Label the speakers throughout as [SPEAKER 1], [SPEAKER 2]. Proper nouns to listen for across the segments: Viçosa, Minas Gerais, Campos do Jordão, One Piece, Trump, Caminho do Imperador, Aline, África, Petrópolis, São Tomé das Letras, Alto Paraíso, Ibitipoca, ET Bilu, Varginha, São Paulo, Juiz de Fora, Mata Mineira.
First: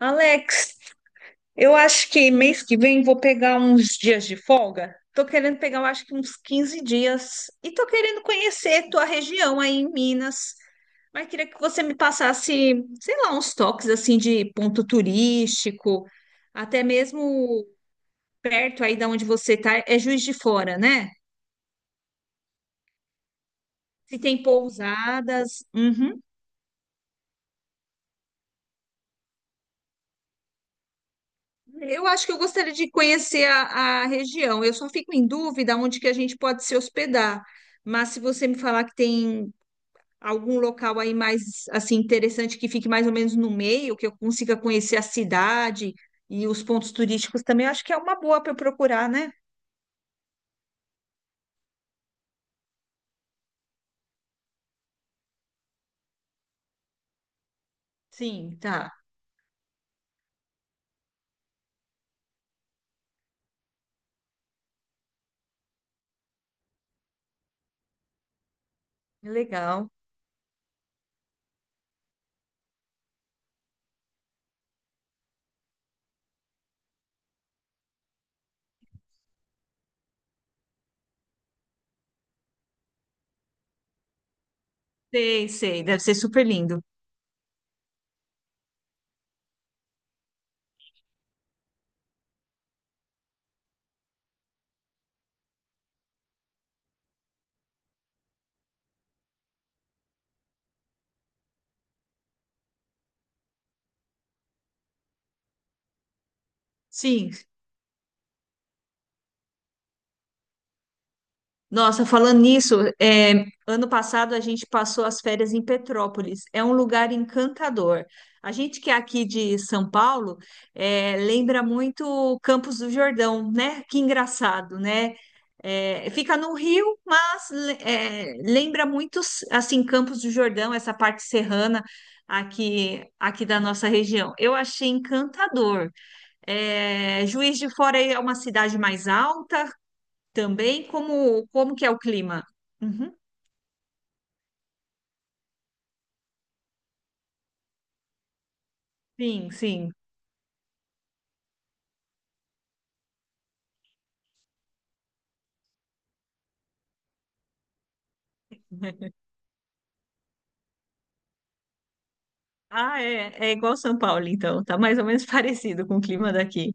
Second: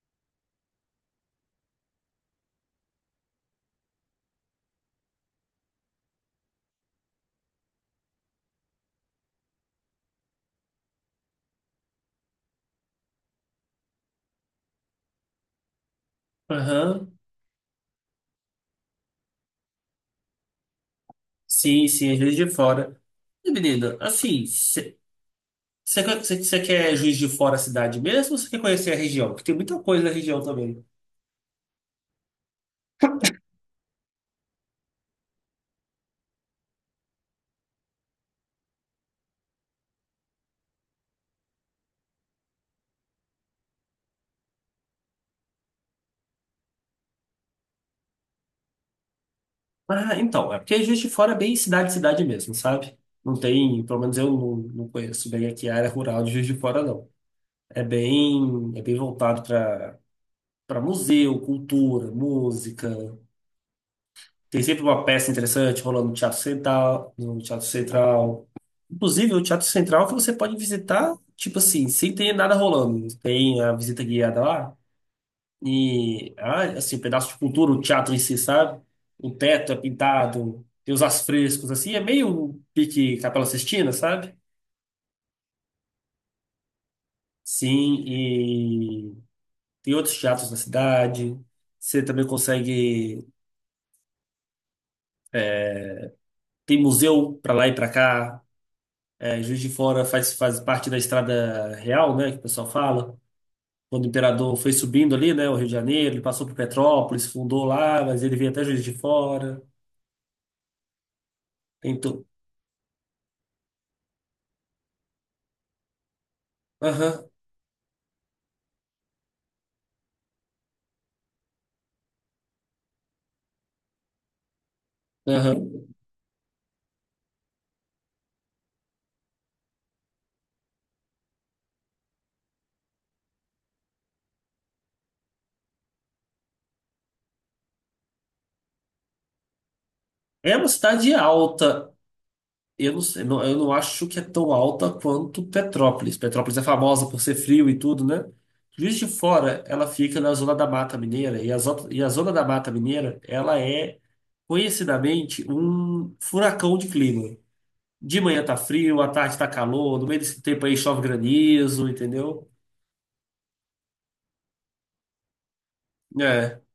[SPEAKER 1] Alex, eu acho que mês que vem vou pegar uns dias de folga. Tô querendo pegar, eu acho que uns 15 dias. E tô querendo conhecer tua região aí em Minas. Mas queria que você me passasse, sei lá, uns toques assim de ponto turístico, até
[SPEAKER 2] Aham.
[SPEAKER 1] mesmo perto aí da onde você tá, é Juiz de Fora, né?
[SPEAKER 2] Sim, sim, é Juiz de Fora. E, menina,
[SPEAKER 1] Se tem
[SPEAKER 2] assim, você
[SPEAKER 1] pousadas. Uhum.
[SPEAKER 2] quer Juiz de Fora a cidade mesmo, ou você quer conhecer a região? Porque tem muita coisa na região também.
[SPEAKER 1] Eu acho que eu gostaria de conhecer a região. Eu só fico em dúvida onde que a gente pode se hospedar. Mas se você me falar que tem algum local aí mais assim interessante que fique mais ou menos no meio, que eu consiga conhecer a cidade e os pontos turísticos também, eu acho que é uma boa para eu procurar, né?
[SPEAKER 2] É porque Juiz de Fora é bem cidade, cidade mesmo, sabe? Não tem, pelo menos eu não conheço bem aqui a área rural de Juiz de Fora, não. É
[SPEAKER 1] Sim,
[SPEAKER 2] bem, é
[SPEAKER 1] tá.
[SPEAKER 2] bem voltado para museu, cultura, música. Tem sempre uma peça interessante rolando no Teatro Central, no Teatro Central. Inclusive, o Teatro
[SPEAKER 1] Legal.
[SPEAKER 2] Central, que você pode visitar, tipo assim, sem ter nada rolando. Tem a visita guiada lá e, assim, um pedaço de cultura, o teatro em si, sabe? O teto é pintado, tem os afrescos, assim, é meio um pique Capela Sistina, sabe?
[SPEAKER 1] Sei, sei, deve ser super lindo.
[SPEAKER 2] Sim, e tem outros teatros na cidade. Você também consegue. Tem museu pra lá e pra cá. É, Juiz de Fora faz parte da Estrada Real, né, que o pessoal fala. Quando o imperador foi subindo ali, né, o Rio de Janeiro, ele passou por Petrópolis,
[SPEAKER 1] Sim.
[SPEAKER 2] fundou lá, mas ele veio até Juiz de Fora.
[SPEAKER 1] Nossa,
[SPEAKER 2] Tentou.
[SPEAKER 1] falando nisso, ano passado a gente passou as férias em Petrópolis. É um lugar
[SPEAKER 2] Aham,
[SPEAKER 1] encantador. A gente que é aqui de São Paulo, lembra muito o Campos do Jordão, né? Que engraçado, né?
[SPEAKER 2] aham.
[SPEAKER 1] É, fica no Rio, é, lembra muito assim Campos do Jordão, essa parte serrana aqui da nossa região. Eu achei encantador. É, Juiz de Fora é uma cidade mais alta.
[SPEAKER 2] É uma
[SPEAKER 1] Também
[SPEAKER 2] cidade
[SPEAKER 1] como que é
[SPEAKER 2] alta.
[SPEAKER 1] o clima?
[SPEAKER 2] Eu não
[SPEAKER 1] Uhum.
[SPEAKER 2] sei, eu não acho que é tão alta quanto Petrópolis. Petrópolis é famosa por ser frio e tudo, né? Juiz de
[SPEAKER 1] Sim,
[SPEAKER 2] Fora, ela
[SPEAKER 1] sim.
[SPEAKER 2] fica na zona da Mata Mineira, e a zona da Mata Mineira, ela é conhecidamente um furacão de clima. De manhã tá frio, à tarde tá calor, no meio desse tempo aí chove granizo, entendeu?
[SPEAKER 1] Ah, é, é igual São Paulo, então. Tá mais ou menos parecido com o clima
[SPEAKER 2] É.
[SPEAKER 1] daqui.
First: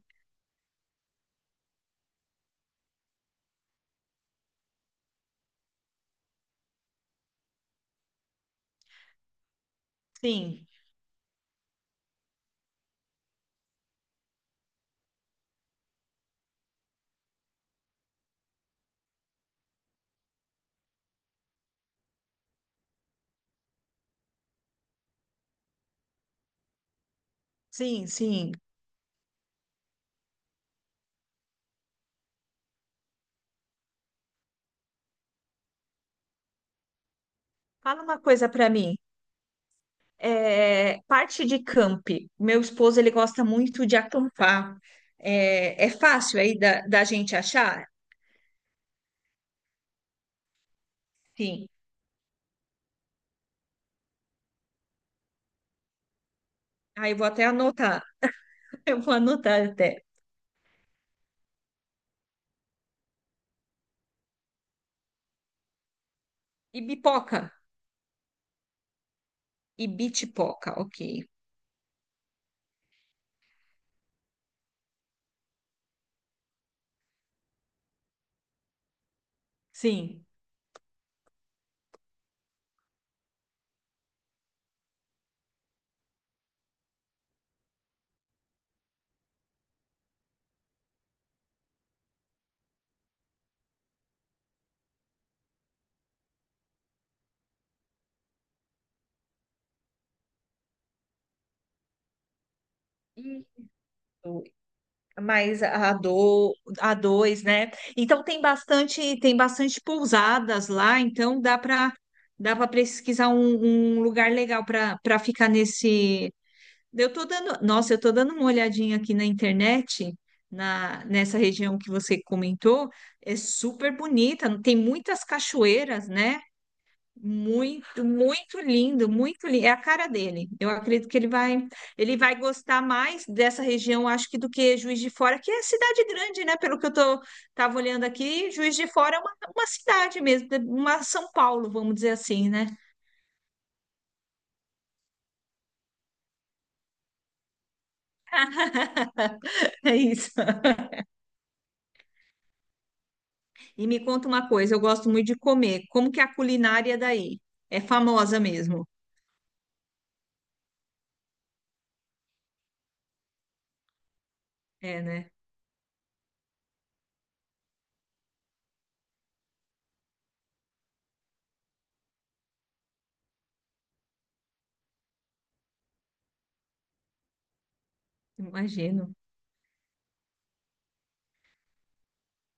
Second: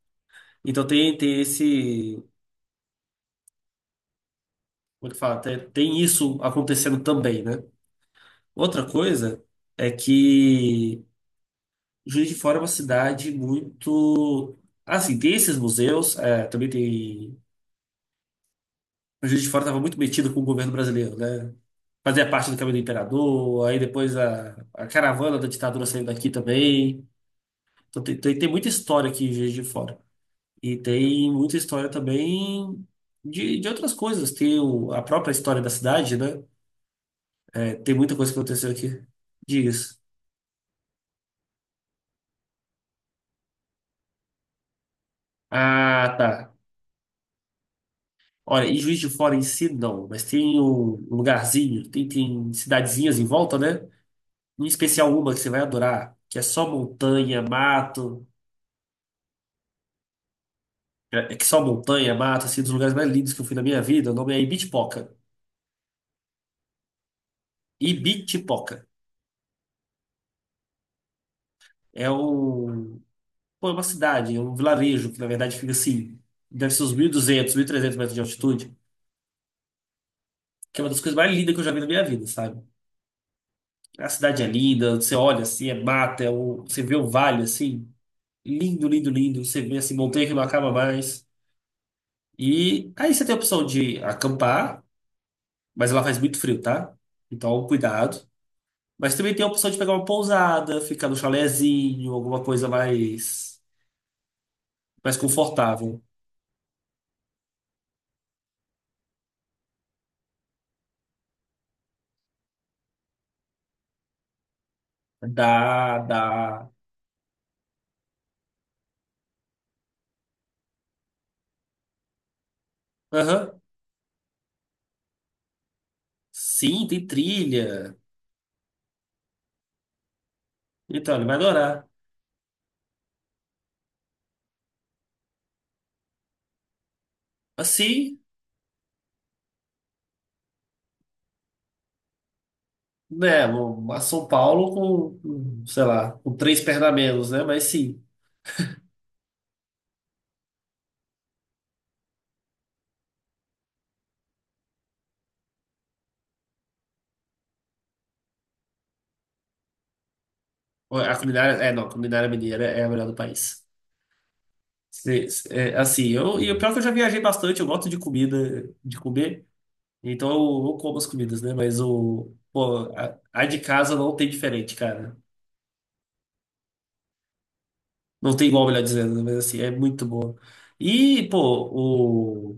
[SPEAKER 2] Então tem esse. Como é que fala? Tem isso acontecendo também, né? Outra coisa é
[SPEAKER 1] Sim,
[SPEAKER 2] que Juiz de Fora é uma cidade muito. Assim, tem esses museus, é, também tem. O Juiz de Fora estava muito metido com o governo brasileiro, né? Fazia parte do Caminho do Imperador, aí depois a caravana da ditadura saiu daqui também. Então
[SPEAKER 1] sim,
[SPEAKER 2] tem
[SPEAKER 1] sim.
[SPEAKER 2] muita história aqui em Juiz de Fora. E tem muita história também de outras coisas. Tem a própria história da cidade, né? É, tem
[SPEAKER 1] Fala
[SPEAKER 2] muita
[SPEAKER 1] uma
[SPEAKER 2] coisa que
[SPEAKER 1] coisa para
[SPEAKER 2] aconteceu
[SPEAKER 1] mim.
[SPEAKER 2] aqui. Diz.
[SPEAKER 1] É, parte de camp. Meu esposo, ele gosta muito de acampar. É, é
[SPEAKER 2] Ah, tá.
[SPEAKER 1] fácil aí da gente achar?
[SPEAKER 2] Olha, e Juiz de Fora em si, não. Mas tem um
[SPEAKER 1] Sim.
[SPEAKER 2] lugarzinho, tem cidadezinhas em volta, né? Em especial uma que você vai adorar, que é só
[SPEAKER 1] Aí eu vou
[SPEAKER 2] montanha,
[SPEAKER 1] até anotar.
[SPEAKER 2] mato.
[SPEAKER 1] Eu vou anotar até.
[SPEAKER 2] É que só montanha, mato, assim, um dos lugares mais lindos que eu fui na minha vida. O nome é Ibitipoca.
[SPEAKER 1] Ibipoca.
[SPEAKER 2] Ibitipoca.
[SPEAKER 1] Ibitipoca, ok.
[SPEAKER 2] É um Pô, é uma cidade, é um vilarejo, que na verdade fica assim, deve ser uns 1.200, trezentos metros de altitude,
[SPEAKER 1] Sim.
[SPEAKER 2] que é uma das coisas mais lindas que eu já vi na minha vida, sabe? A cidade é linda, você olha assim, é mata, você vê o vale assim, lindo, lindo, lindo, você vê assim, montanha que não acaba mais. E aí você tem a opção de acampar, mas ela faz muito frio, tá? Então, cuidado. Mas também tem a opção de pegar uma pousada, ficar no chalezinho, alguma coisa mais,
[SPEAKER 1] Isso.
[SPEAKER 2] mais
[SPEAKER 1] mais a
[SPEAKER 2] confortável.
[SPEAKER 1] do A dois, né? Então tem bastante pousadas lá, então dá para pesquisar um lugar legal para ficar
[SPEAKER 2] Dá,
[SPEAKER 1] nesse.
[SPEAKER 2] dá.
[SPEAKER 1] Eu tô dando, nossa, eu tô dando uma olhadinha aqui na internet, na nessa região que você comentou, é
[SPEAKER 2] Aham.
[SPEAKER 1] super bonita, tem muitas cachoeiras, né?
[SPEAKER 2] Sim, tem trilha.
[SPEAKER 1] Muito, muito lindo, muito lindo. É a cara dele. Eu acredito
[SPEAKER 2] Então,
[SPEAKER 1] que
[SPEAKER 2] ele vai adorar.
[SPEAKER 1] ele vai gostar mais dessa região, acho que do que Juiz de Fora, que é cidade grande, né? Pelo que eu tô, tava olhando
[SPEAKER 2] Assim,
[SPEAKER 1] aqui, Juiz de Fora é uma cidade mesmo, uma São Paulo, vamos dizer assim, né?
[SPEAKER 2] né? A São Paulo com, sei lá, com três pernas a menos, né? Mas sim.
[SPEAKER 1] É isso. E me conta uma coisa, eu gosto muito de comer. Como que é a culinária daí? É famosa mesmo.
[SPEAKER 2] A culinária. É, não, a culinária mineira é a melhor do país.
[SPEAKER 1] É, né?
[SPEAKER 2] É, assim, eu, e o pior é que eu já viajei bastante, eu gosto de comida, de comer. Então eu como as comidas, né? Mas o. Pô, a de casa não tem diferente, cara. Não tem igual, melhor
[SPEAKER 1] Imagino.
[SPEAKER 2] dizendo, né? Mas assim, é muito boa. E, pô,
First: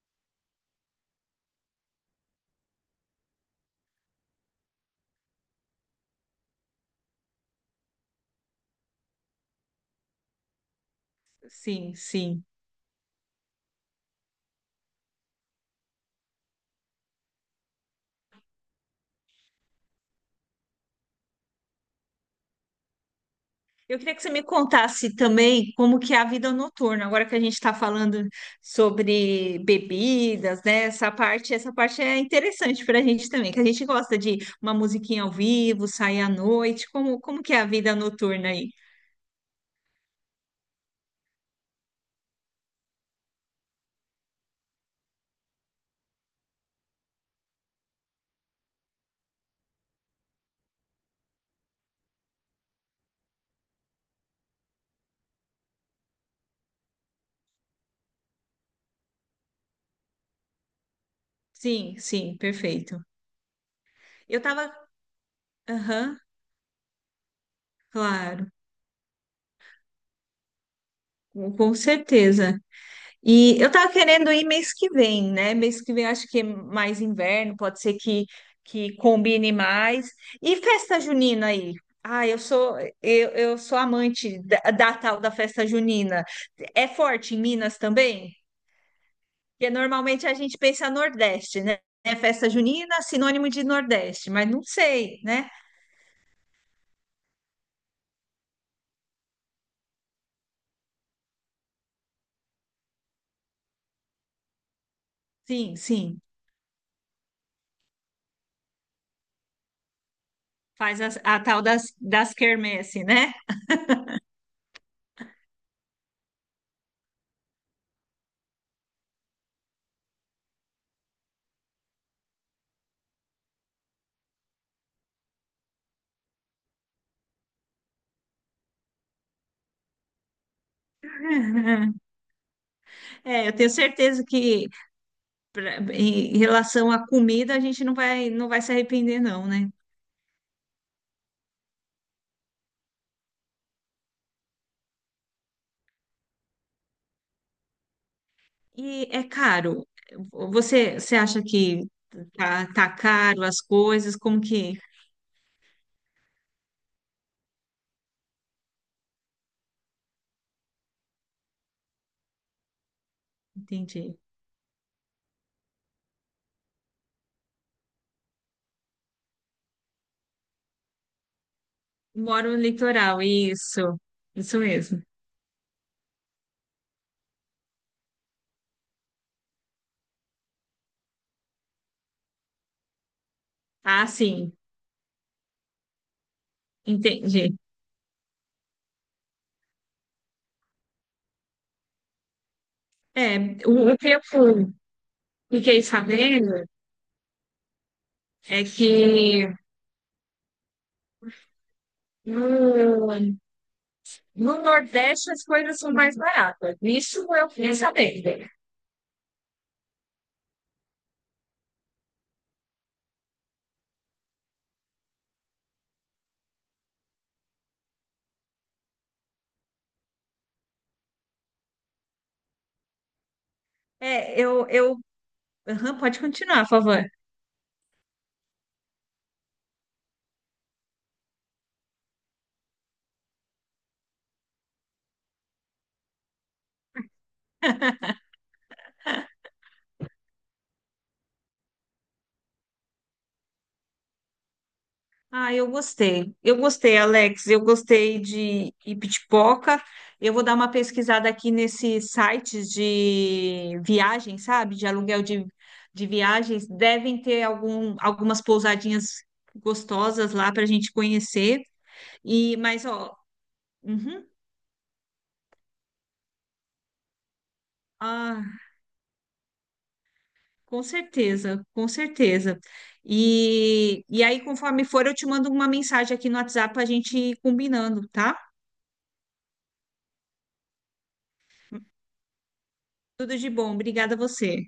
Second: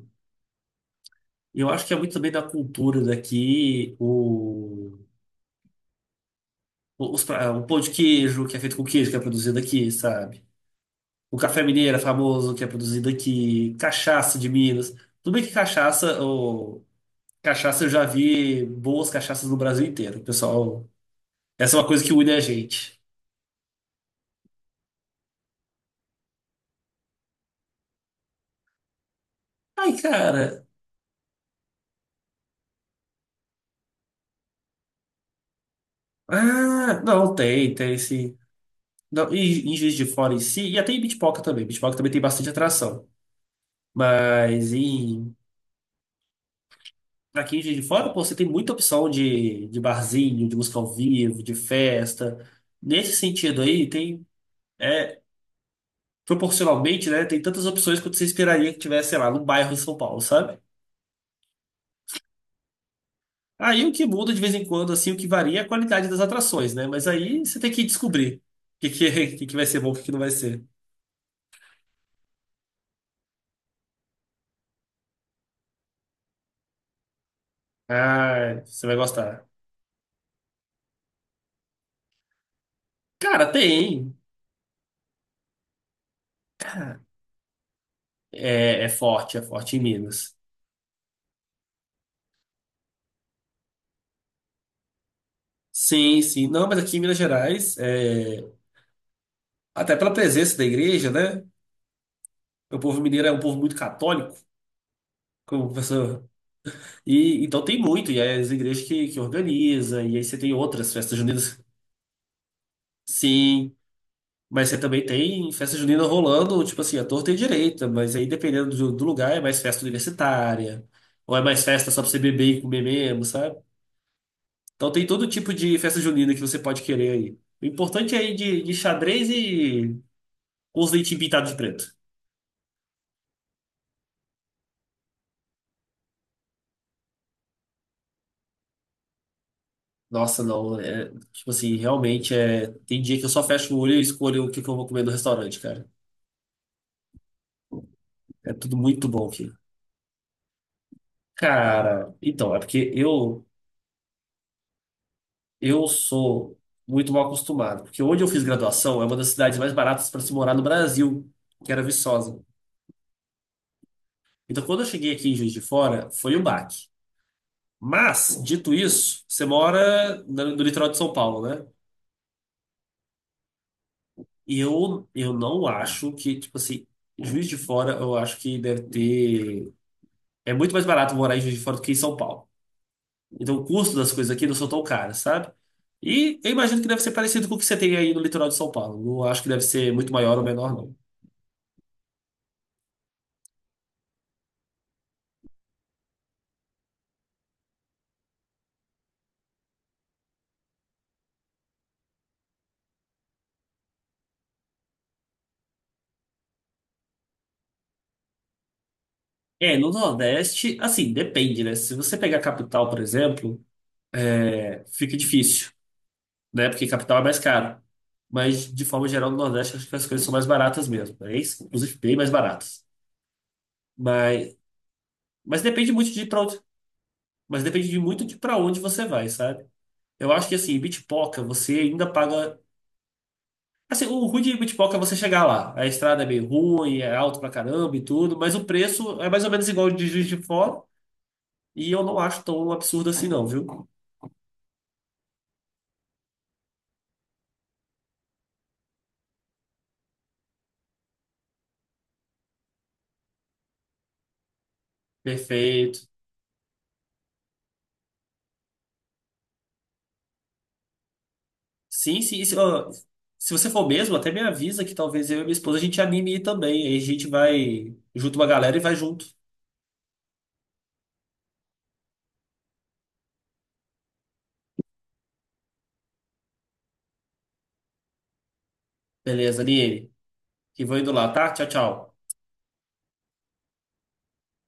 [SPEAKER 2] eu acho que é muito também da cultura daqui, o pão de queijo, que é feito com queijo, que é produzido aqui, sabe? O café
[SPEAKER 1] Sim,
[SPEAKER 2] mineiro é
[SPEAKER 1] sim.
[SPEAKER 2] famoso, que é produzido aqui, cachaça de Minas. Tudo bem que cachaça, eu já vi boas cachaças no Brasil inteiro, pessoal. Essa é uma coisa que une a gente.
[SPEAKER 1] Eu queria que você me contasse também como que é a vida noturna, agora que a gente está falando sobre
[SPEAKER 2] Ai,
[SPEAKER 1] bebidas,
[SPEAKER 2] cara.
[SPEAKER 1] né? Essa parte é interessante para a gente também, que a gente gosta de uma musiquinha ao vivo, sair à noite.
[SPEAKER 2] Ah, não,
[SPEAKER 1] Como que é a
[SPEAKER 2] tem,
[SPEAKER 1] vida
[SPEAKER 2] tem sim.
[SPEAKER 1] noturna aí?
[SPEAKER 2] Não, e em Juiz de Fora em si, e até em Bitpoca também. Bitpoca também tem bastante atração. Mas em Aqui em Juiz de Fora, pô, você tem muita opção de barzinho, de música ao vivo, de festa. Nesse sentido aí, tem, é, proporcionalmente, né, tem tantas opções quanto você esperaria que tivesse, sei lá, num bairro em São Paulo, sabe?
[SPEAKER 1] Sim, sim, perfeito.
[SPEAKER 2] Aí o que muda de
[SPEAKER 1] Eu
[SPEAKER 2] vez em
[SPEAKER 1] tava,
[SPEAKER 2] quando, assim, o que varia é a qualidade
[SPEAKER 1] aham,
[SPEAKER 2] das atrações, né? Mas aí você tem que descobrir
[SPEAKER 1] claro,
[SPEAKER 2] o que, que, o que que vai ser bom, o que não vai ser.
[SPEAKER 1] com certeza. E eu tava querendo ir mês que vem, né? Mês que vem eu acho que é mais inverno,
[SPEAKER 2] Ah, você
[SPEAKER 1] que
[SPEAKER 2] vai gostar.
[SPEAKER 1] combine mais. E festa junina aí? Ah,
[SPEAKER 2] Cara,
[SPEAKER 1] eu sou
[SPEAKER 2] tem.
[SPEAKER 1] amante da tal da festa junina. É forte em Minas também?
[SPEAKER 2] É
[SPEAKER 1] Porque
[SPEAKER 2] forte em
[SPEAKER 1] normalmente a
[SPEAKER 2] Minas.
[SPEAKER 1] gente pensa Nordeste, né? É festa junina, sinônimo de Nordeste, mas não sei, né?
[SPEAKER 2] Sim, sim. Não, mas aqui em Minas Gerais, é, até pela presença da igreja, né? O povo mineiro é um povo muito católico, como o
[SPEAKER 1] Sim, sim.
[SPEAKER 2] professor. E então tem muito, e aí as igrejas que organiza, e aí você tem outras
[SPEAKER 1] Faz
[SPEAKER 2] festas juninas.
[SPEAKER 1] tal das quermesse, né?
[SPEAKER 2] Sim, mas você também tem festa junina rolando, tipo assim, a torta e a direita, mas aí dependendo do, do lugar é mais festa universitária, ou é mais festa só pra você beber e comer mesmo, sabe? Então tem todo tipo de festa junina que você pode querer aí. O importante é ir de xadrez e com os leitinhos pintados de preto.
[SPEAKER 1] É, eu tenho certeza que em relação à comida, a gente não vai se arrepender, não, né?
[SPEAKER 2] Nossa, não. É, tipo assim, realmente é. Tem dia que eu só fecho o olho e escolho o que que eu vou comer no restaurante, cara. É tudo muito
[SPEAKER 1] E é
[SPEAKER 2] bom aqui.
[SPEAKER 1] caro. Você acha que
[SPEAKER 2] Cara, então, é
[SPEAKER 1] tá
[SPEAKER 2] porque
[SPEAKER 1] caro as coisas? Como que?
[SPEAKER 2] eu sou muito mal acostumado. Porque onde eu fiz graduação é uma das cidades mais baratas para se morar no Brasil, que era Viçosa.
[SPEAKER 1] Entendi.
[SPEAKER 2] Então, quando eu cheguei aqui em Juiz de Fora, foi um baque. Mas, dito isso, você mora no litoral de São Paulo, né?
[SPEAKER 1] Moro no litoral, isso.
[SPEAKER 2] E
[SPEAKER 1] Isso mesmo.
[SPEAKER 2] eu, eu não acho que, tipo assim, Juiz de Fora, eu acho que deve ter. É muito mais barato morar em Juiz de Fora do que em São Paulo. Então o custo
[SPEAKER 1] Ah,
[SPEAKER 2] das coisas aqui
[SPEAKER 1] sim,
[SPEAKER 2] não são tão caras, sabe? E eu imagino que deve ser parecido com
[SPEAKER 1] entendi.
[SPEAKER 2] o que você tem aí no litoral de São Paulo. Não acho que deve ser muito maior ou menor, não.
[SPEAKER 1] É, o que fiquei sabendo é que no, no Nordeste as coisas são mais baratas. Isso eu fiquei sabendo.
[SPEAKER 2] É, no Nordeste, assim, depende, né? Se você pegar a capital, por exemplo, é, fica difícil, né? Porque capital é mais caro. Mas, de forma geral, no Nordeste, acho que as coisas são mais baratas mesmo, né? Isso, inclusive, bem mais baratas.
[SPEAKER 1] É,
[SPEAKER 2] Mas,
[SPEAKER 1] eu...
[SPEAKER 2] mas depende
[SPEAKER 1] Aham,
[SPEAKER 2] muito
[SPEAKER 1] pode
[SPEAKER 2] de para onde,
[SPEAKER 1] continuar, por favor.
[SPEAKER 2] mas depende de muito de para onde você vai, sabe? Eu acho que, assim, em Bitpoca, você ainda paga. Assim, o ruim de Bitpoca é você chegar lá. A estrada é meio ruim, é alto pra caramba e tudo, mas o preço é mais ou menos igual ao de Juiz de Fora. E eu não acho tão absurdo assim, não, viu?
[SPEAKER 1] Ah, eu gostei. Eu gostei, Alex. Eu gostei de Ibitipoca. Eu vou dar uma pesquisada aqui nesses sites de viagem, sabe?
[SPEAKER 2] Perfeito.
[SPEAKER 1] De viagens. Devem ter algumas pousadinhas gostosas lá para a gente conhecer.
[SPEAKER 2] Sim, sim. Se,
[SPEAKER 1] E, mas,
[SPEAKER 2] ó,
[SPEAKER 1] ó,
[SPEAKER 2] se você for mesmo,
[SPEAKER 1] uhum,
[SPEAKER 2] até me avisa que talvez eu e minha esposa a gente anime ir também. Aí a gente vai, junto uma
[SPEAKER 1] ah,
[SPEAKER 2] galera e vai junto.
[SPEAKER 1] com certeza, com certeza. E aí, conforme for, eu te mando uma mensagem aqui no WhatsApp para a gente ir combinando, tá?
[SPEAKER 2] Beleza, Aline? Que vou indo lá, tá? Tchau, tchau.
[SPEAKER 1] Tudo de bom. Obrigada a você.